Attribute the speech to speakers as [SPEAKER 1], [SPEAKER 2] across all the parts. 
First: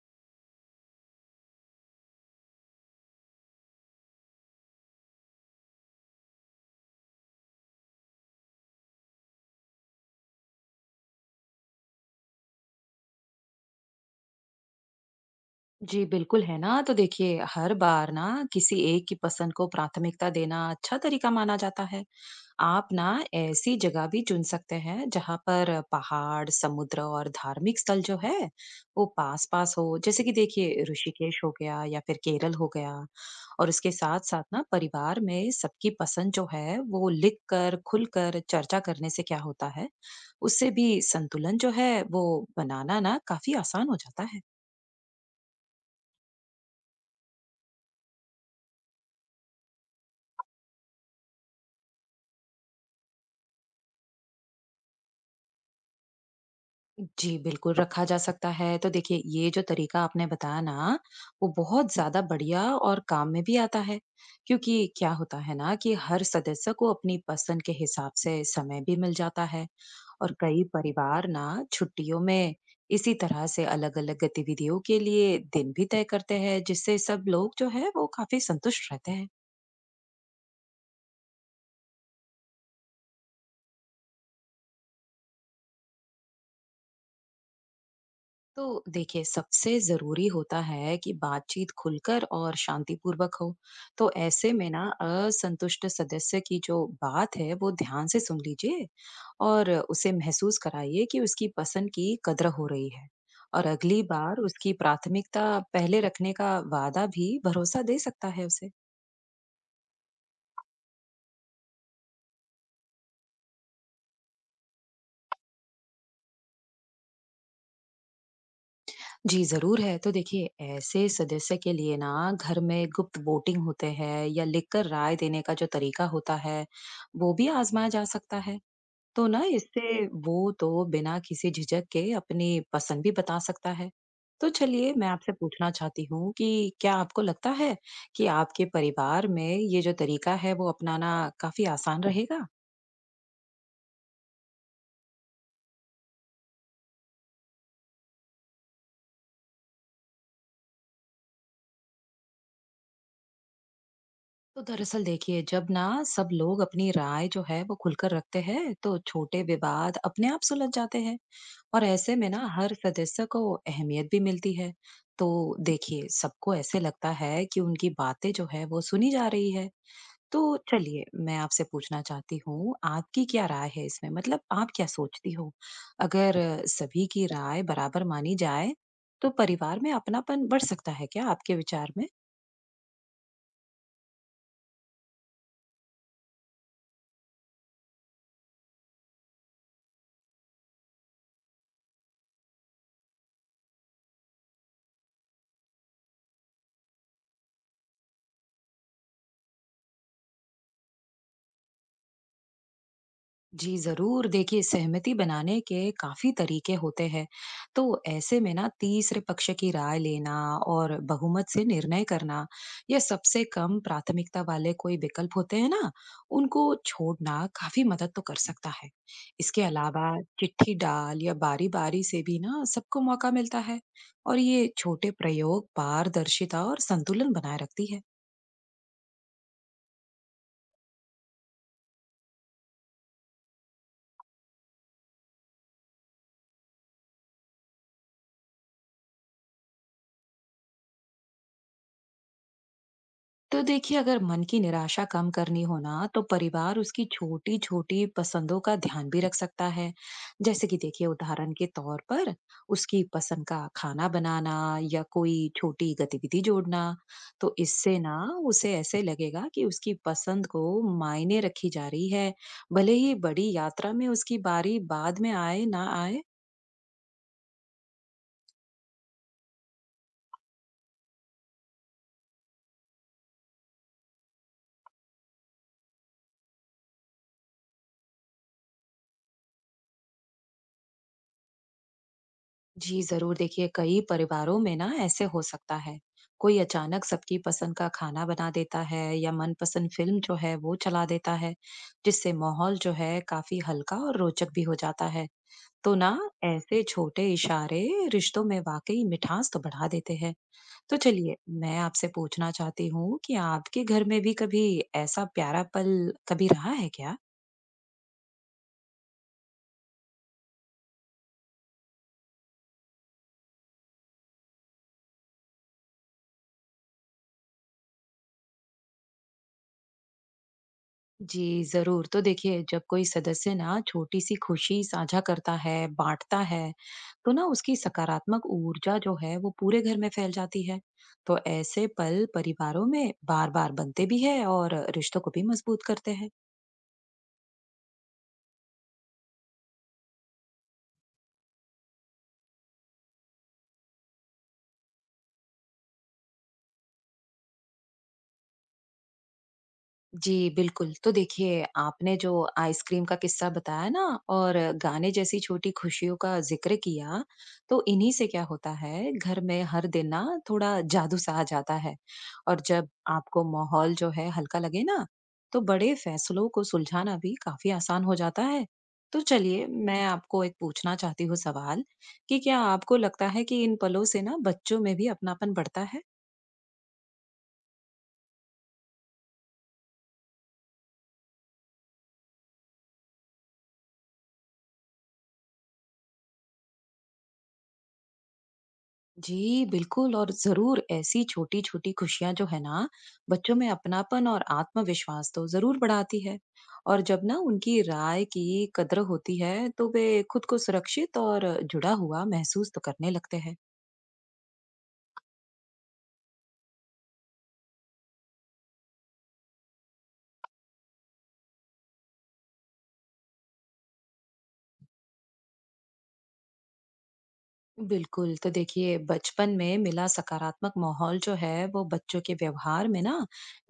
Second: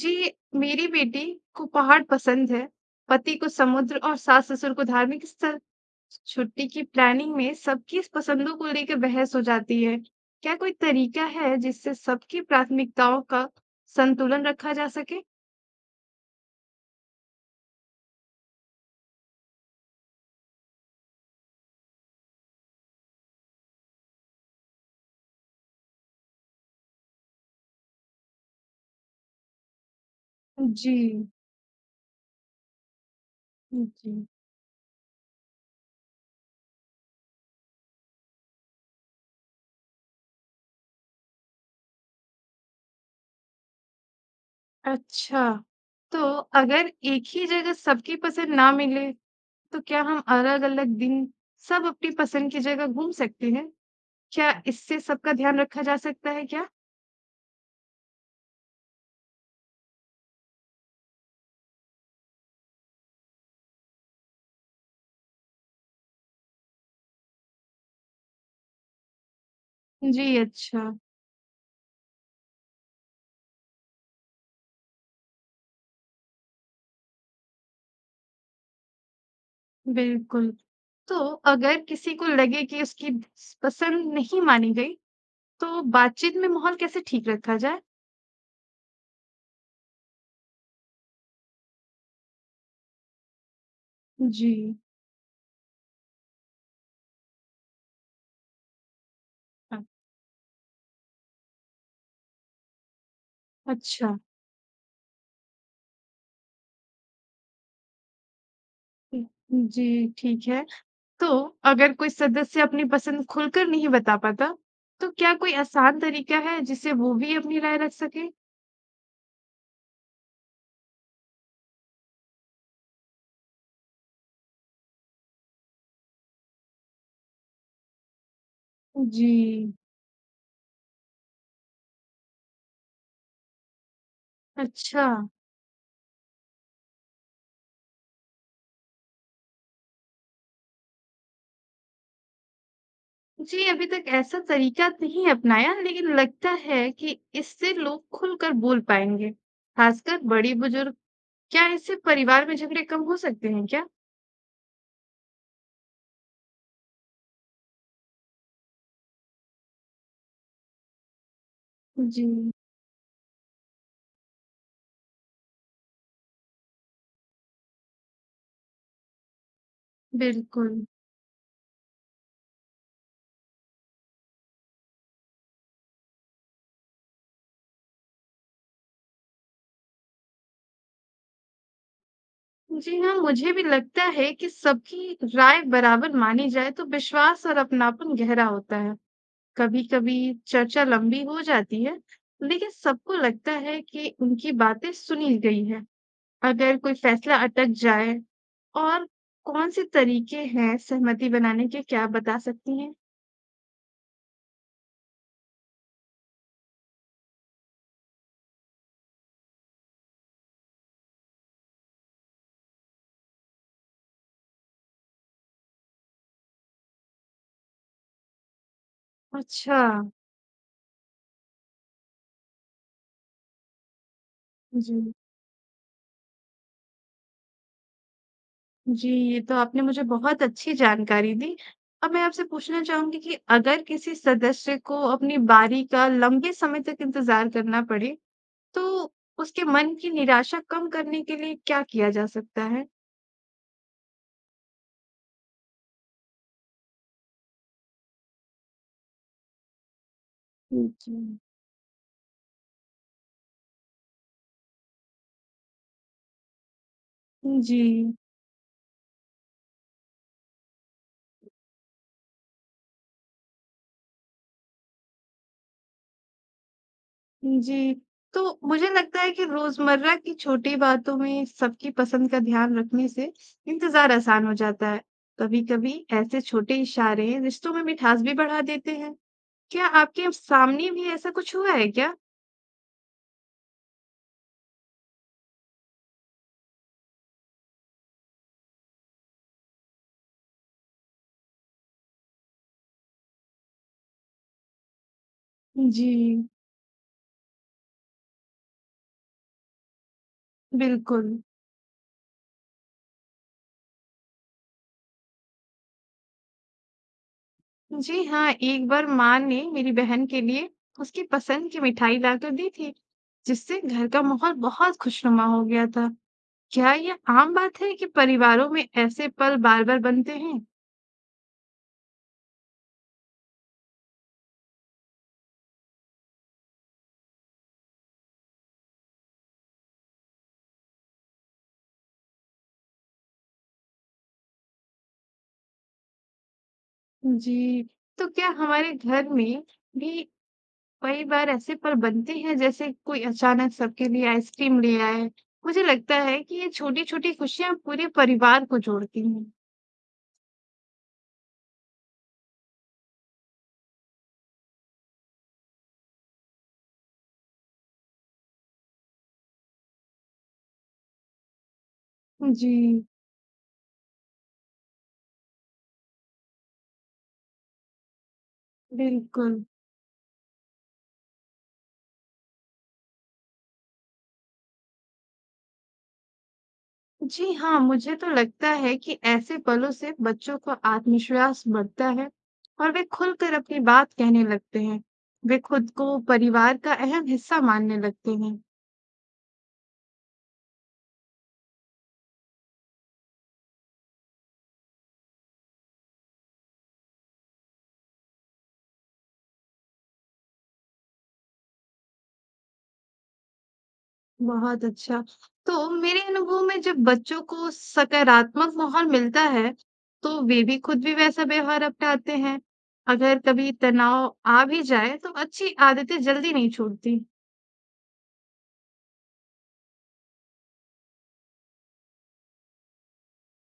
[SPEAKER 1] जी, मेरी बेटी को पहाड़ पसंद है, पति को समुद्र और सास-ससुर को धार्मिक स्थल। छुट्टी की प्लानिंग में सबकी इस पसंदों को लेकर बहस हो जाती है। क्या कोई तरीका है जिससे सबकी प्राथमिकताओं का संतुलन रखा जा सके?
[SPEAKER 2] जी, बिल्कुल है ना। तो देखिए, हर बार ना किसी एक की पसंद को प्राथमिकता देना अच्छा तरीका माना जाता है। आप ना ऐसी जगह भी चुन सकते हैं जहाँ पर पहाड़, समुद्र और धार्मिक स्थल जो है, वो पास-पास हो। जैसे कि देखिए
[SPEAKER 1] जी,
[SPEAKER 2] ऋषिकेश हो गया या फिर केरल हो गया। और उसके
[SPEAKER 1] जी।
[SPEAKER 2] साथ-साथ ना परिवार में सबकी पसंद जो है, वो लिख कर, खुलकर चर्चा करने से क्या होता है, उससे भी संतुलन जो है, वो बनाना ना काफ़ी आसान हो जाता है।
[SPEAKER 1] अच्छा, तो अगर एक ही जगह सबकी पसंद ना मिले, तो क्या हम अलग-अलग दिन सब अपनी पसंद की जगह घूम सकते हैं? क्या इससे सबका ध्यान रखा जा सकता है क्या?
[SPEAKER 2] जी, बिल्कुल रखा जा सकता है। तो देखिए ये जो तरीका आपने बताया ना, वो बहुत ज़्यादा बढ़िया और काम में भी आता है। क्योंकि क्या होता है ना कि हर सदस्य को अपनी पसंद के हिसाब से समय भी मिल जाता है। और
[SPEAKER 1] जी,
[SPEAKER 2] कई
[SPEAKER 1] अच्छा।
[SPEAKER 2] परिवार ना छुट्टियों में इसी तरह से अलग-अलग गतिविधियों के लिए दिन भी तय करते हैं, जिससे सब लोग जो है वो काफ़ी संतुष्ट रहते हैं।
[SPEAKER 1] बिल्कुल। तो अगर किसी को लगे कि उसकी स पसंद नहीं मानी गई, तो बातचीत में माहौल कैसे ठीक रखा जाए?
[SPEAKER 2] तो देखिए सबसे जरूरी होता है कि बातचीत खुलकर और शांतिपूर्वक हो। तो
[SPEAKER 1] जी।
[SPEAKER 2] ऐसे में ना असंतुष्ट सदस्य की जो बात है वो ध्यान से सुन लीजिए और
[SPEAKER 1] अ,
[SPEAKER 2] उसे महसूस कराइए कि उसकी पसंद की कद्र हो रही है, और अगली
[SPEAKER 1] अच्छा।
[SPEAKER 2] बार उसकी प्राथमिकता पहले रखने का वादा भी भरोसा दे सकता है उसे।
[SPEAKER 1] जी, ठीक है। तो अगर कोई सदस्य अपनी पसंद खुलकर नहीं बता पाता, तो क्या कोई आसान तरीका है जिससे वो भी अपनी राय रख सके?
[SPEAKER 2] जी जरूर है। तो देखिए ऐसे सदस्य के लिए ना घर में गुप्त वोटिंग होते हैं या लिखकर राय देने का जो तरीका होता है वो भी आजमाया जा सकता है। तो
[SPEAKER 1] जी।
[SPEAKER 2] ना इससे वो तो बिना किसी झिझक के अपनी पसंद भी बता सकता है। तो चलिए
[SPEAKER 1] अच्छा।
[SPEAKER 2] मैं आपसे पूछना चाहती हूँ कि क्या आपको लगता है कि आपके परिवार में ये जो तरीका है वो अपनाना काफी आसान रहेगा?
[SPEAKER 1] जी, अभी तक ऐसा तरीका नहीं अपनाया, लेकिन लगता है कि इससे लोग खुलकर बोल पाएँगे, खासकर बड़े बुजुर्ग। क्या इससे परिवार में झगड़े कम हो सकते हैं क्या?
[SPEAKER 2] तो दरअसल देखिए, जब ना सब लोग अपनी राय जो है वो खुलकर रखते हैं तो छोटे विवाद अपने आप सुलझ जाते हैं, और ऐसे
[SPEAKER 1] जी
[SPEAKER 2] में ना हर सदस्य को अहमियत भी मिलती है। तो देखिए सबको ऐसे लगता है कि उनकी बातें जो है वो सुनी जा रही है। तो
[SPEAKER 1] बिल्कुल।
[SPEAKER 2] चलिए मैं आपसे पूछना चाहती हूँ, आपकी क्या राय है इसमें, मतलब आप क्या सोचती हो, अगर सभी की राय बराबर मानी जाए तो परिवार में अपनापन बढ़ सकता है क्या आपके विचार में?
[SPEAKER 1] जी हाँ, मुझे भी लगता है कि सबकी राय बराबर मानी जाए तो विश्वास और अपनापन गहरा होता है। कभी-कभी चर्चा लंबी हो जाती है, लेकिन सबको लगता है कि उनकी बातें सुनी गई है। अगर कोई फैसला अटक जाए और कौन से तरीके हैं सहमति बनाने के, क्या आप बता सकती हैं?
[SPEAKER 2] जी जरूर, देखिए सहमति बनाने के काफी तरीके होते हैं। तो ऐसे में ना तीसरे पक्ष की राय लेना और बहुमत से निर्णय करना, या सबसे कम प्राथमिकता वाले कोई विकल्प होते हैं ना, उनको छोड़ना काफी मदद तो कर सकता है। इसके
[SPEAKER 1] अच्छा।
[SPEAKER 2] अलावा चिट्ठी डाल या बारी बारी से भी ना सबको मौका मिलता है, और ये छोटे
[SPEAKER 1] जी।
[SPEAKER 2] प्रयोग पारदर्शिता और संतुलन बनाए रखती है।
[SPEAKER 1] जी, ये तो आपने मुझे बहुत अच्छी जानकारी दी। अब मैं आपसे पूछना चाहूँगी कि अगर किसी सदस्य को अपनी बारी का लंबे समय तक इंतज़ार करना पड़े, तो उसके मन की निराशा कम करने के लिए क्या किया जा सकता है?
[SPEAKER 2] तो देखिए अगर मन की निराशा कम करनी हो ना तो परिवार उसकी छोटी छोटी पसंदों का ध्यान भी रख सकता है। जैसे कि देखिए
[SPEAKER 1] जी।
[SPEAKER 2] उदाहरण के तौर पर, उसकी पसंद का खाना बनाना या कोई छोटी गतिविधि जोड़ना। तो
[SPEAKER 1] जी,
[SPEAKER 2] इससे ना उसे ऐसे लगेगा कि उसकी पसंद को मायने रखी जा रही है, भले ही बड़ी यात्रा में उसकी बारी बाद में आए ना आए।
[SPEAKER 1] जी। तो मुझे लगता है कि रोज़मर्रा की छोटी बातों में सबकी पसंद का ध्यान रखने से इंतज़ार आसान हो जाता है। कभी-कभी ऐसे छोटे इशारे रिश्तों में मिठास भी बढ़ा देते हैं। क्या आपके सामने भी ऐसा कुछ हुआ है क्या?
[SPEAKER 2] जी जरूर, देखिए कई परिवारों में ना ऐसे हो सकता है, कोई अचानक सबकी पसंद का खाना बना देता है या मनपसंद फिल्म जो है वो चला देता है, जिससे माहौल जो है काफी हल्का और रोचक भी हो जाता है। तो ना
[SPEAKER 1] जी,
[SPEAKER 2] ऐसे छोटे इशारे रिश्तों में वाकई मिठास तो बढ़ा देते हैं। तो
[SPEAKER 1] बिल्कुल।
[SPEAKER 2] चलिए मैं आपसे पूछना चाहती हूँ कि आपके घर में भी कभी ऐसा प्यारा पल कभी रहा है क्या?
[SPEAKER 1] जी हाँ, एक बार माँ ने मेरी बहन के लिए उसकी पसंद की मिठाई लाकर दी थी, जिससे घर का माहौल बहुत खुशनुमा हो गया था। क्या यह आम बात है कि परिवारों में ऐसे पल बार-बार बनते हैं?
[SPEAKER 2] जी, ज़रूर। तो देखिए, जब कोई सदस्य ना छोटी-सी खुशी साझा करता है, बाँटता है, तो ना उसकी सकारात्मक ऊर्जा जो है, वो पूरे घर में फैल जाती है। तो ऐसे पल परिवारों में बार-बार बनते भी है और रिश्तों को भी मजबूत करते हैं।
[SPEAKER 1] जी। तो क्या हमारे घर में भी कई बार ऐसे पल बनते हैं जैसे कोई अचानक सबके लिए आइसक्रीम ले आए? मुझे लगता है कि ये छोटी-छोटी खुशियाँ पूरे परिवार को जोड़ती हैं।
[SPEAKER 2] जी, बिल्कुल। तो देखिए, आपने जो आइसक्रीम का किस्सा बताया ना और गाने जैसी छोटी खुशियों का ज़िक्र किया, तो इन्हीं से क्या होता है, घर में हर दिन ना थोड़ा जादू-सा आ जाता है। और
[SPEAKER 1] जी,
[SPEAKER 2] जब आपको माहौल जो है हल्का लगे ना, तो बड़े फ़ैसलों को सुलझाना भी काफ़ी आसान हो जाता है। तो
[SPEAKER 1] बिल्कुल।
[SPEAKER 2] चलिए, मैं आपको एक पूछना चाहती हूँ सवाल, कि क्या आपको लगता है कि इन पलों से ना बच्चों में भी अपनापन बढ़ता है?
[SPEAKER 1] जी हाँ, मुझे तो लगता है कि ऐसे पलों से बच्चों का आत्मविश्वास बढ़ता है और वे खुलकर अपनी बात कहने लगते हैं। वे खुद को परिवार का अहम हिस्सा मानने लगते हैं।
[SPEAKER 2] जी, बिल्कुल। और ज़रूर ऐसी छोटी-छोटी खुशियाँ जो है ना, बच्चों में अपनापन और आत्मविश्वास तो ज़रूर बढ़ाती है। और जब ना उनकी राय की कद्र होती है, तो वे खुद को सुरक्षित और जुड़ा हुआ महसूस तो करने लगते हैं।
[SPEAKER 1] बहुत अच्छा। तो मेरे अनुभव में जब बच्चों को सकारात्मक माहौल मिलता है, तो वे भी खुद भी वैसा व्यवहार अपनाते हैं। अगर कभी तनाव आ भी जाए, तो अच्छी आदतें जल्दी नहीं छूटती।
[SPEAKER 2] बिल्कुल, तो देखिए बचपन में मिला सकारात्मक माहौल जो है, वो बच्चों के व्यवहार में ना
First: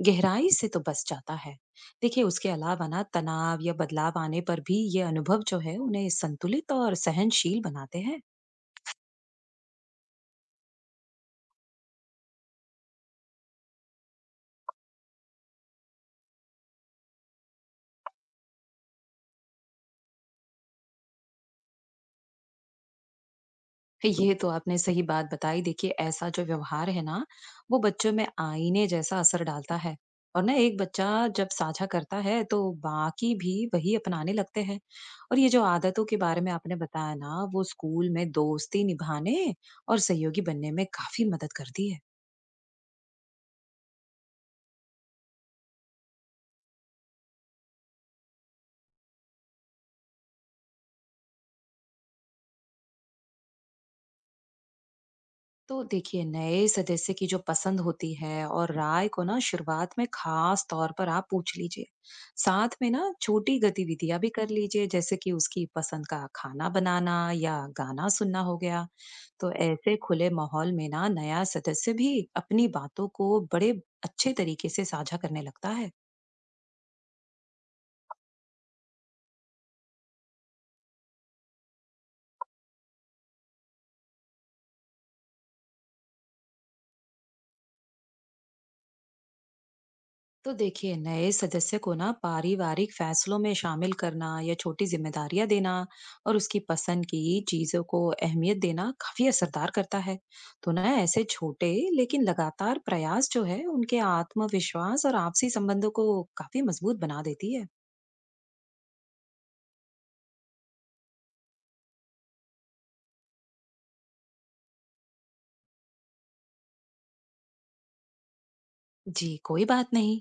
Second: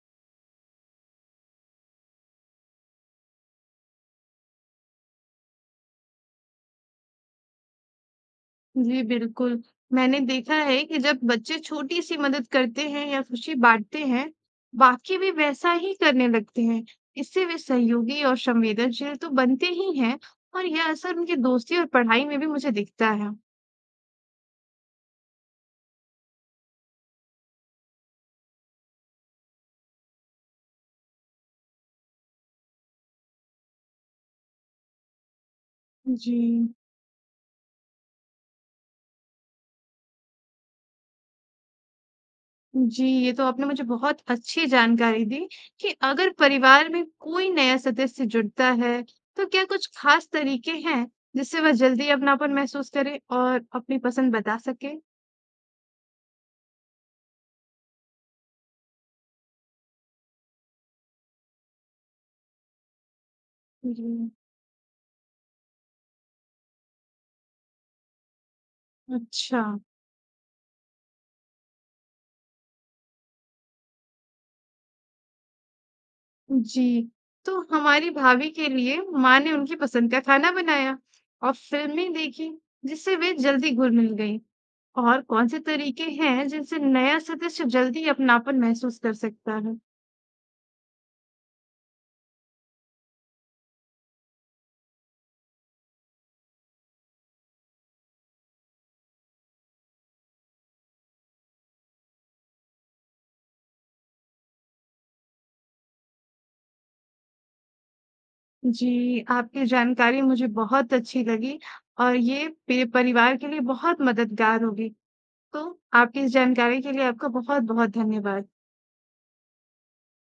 [SPEAKER 2] गहराई से तो बस जाता है। देखिए उसके अलावा ना तनाव या बदलाव आने पर भी ये अनुभव जो है, उन्हें संतुलित और सहनशील बनाते हैं।
[SPEAKER 1] जी, बिल्कुल। मैंने देखा है कि जब बच्चे छोटी-सी मदद करते हैं या खुशी बाँटते हैं, बाकी भी वैसा ही करने लगते हैं। इससे वे सहयोगी और संवेदनशील तो बनते ही हैं और यह असर उनकी दोस्ती और पढ़ाई में भी मुझे दिखता है।
[SPEAKER 2] ये तो आपने सही बात बताई। देखिए, ऐसा जो व्यवहार है ना, वो बच्चों में आईने जैसा असर डालता है। और ना एक बच्चा जब साझा करता है, तो बाकी भी वही अपनाने लगते हैं। और ये जो आदतों के
[SPEAKER 1] जी।
[SPEAKER 2] बारे में आपने बताया ना, वो स्कूल में दोस्ती निभाने और सहयोगी बनने में काफ़ी मदद करती है।
[SPEAKER 1] जी, ये तो आपने मुझे बहुत अच्छी जानकारी दी कि अगर परिवार में कोई नया सदस्य जुड़ता है, तो क्या कुछ खास तरीके हैं जिससे वह जल्दी अपनापन महसूस करे और अपनी पसंद बता सके?
[SPEAKER 2] तो देखिए नए सदस्य की जो पसंद होती है और राय को ना शुरुआत में खास तौर पर आप पूछ लीजिए। साथ में ना छोटी गतिविधियां भी
[SPEAKER 1] जी,
[SPEAKER 2] कर लीजिए, जैसे कि उसकी पसंद का खाना बनाना या गाना सुनना हो गया। तो
[SPEAKER 1] अच्छा।
[SPEAKER 2] ऐसे खुले माहौल में ना नया सदस्य भी अपनी बातों को बड़े अच्छे तरीके से साझा करने लगता है।
[SPEAKER 1] जी, तो हमारी भाभी के लिए माँ ने उनकी पसंद का खाना बनाया और फिल्में देखी जिससे वे जल्दी घुल मिल गई। और कौन से तरीके हैं जिनसे नया सदस्य जल्दी अपनापन महसूस कर सकता है?
[SPEAKER 2] तो देखिए नए सदस्य को ना पारिवारिक फैसलों में शामिल करना या छोटी जिम्मेदारियां देना और उसकी पसंद की चीजों को अहमियत देना काफी असरदार करता है। तो ना ऐसे छोटे लेकिन लगातार प्रयास जो है उनके आत्मविश्वास और आपसी संबंधों को काफी मजबूत बना देती है।
[SPEAKER 1] जी, आपकी जानकारी मुझे बहुत अच्छी लगी और ये परिवार के लिए बहुत मददगार होगी। तो आपकी इस जानकारी के लिए आपका बहुत बहुत धन्यवाद।
[SPEAKER 2] जी कोई बात नहीं।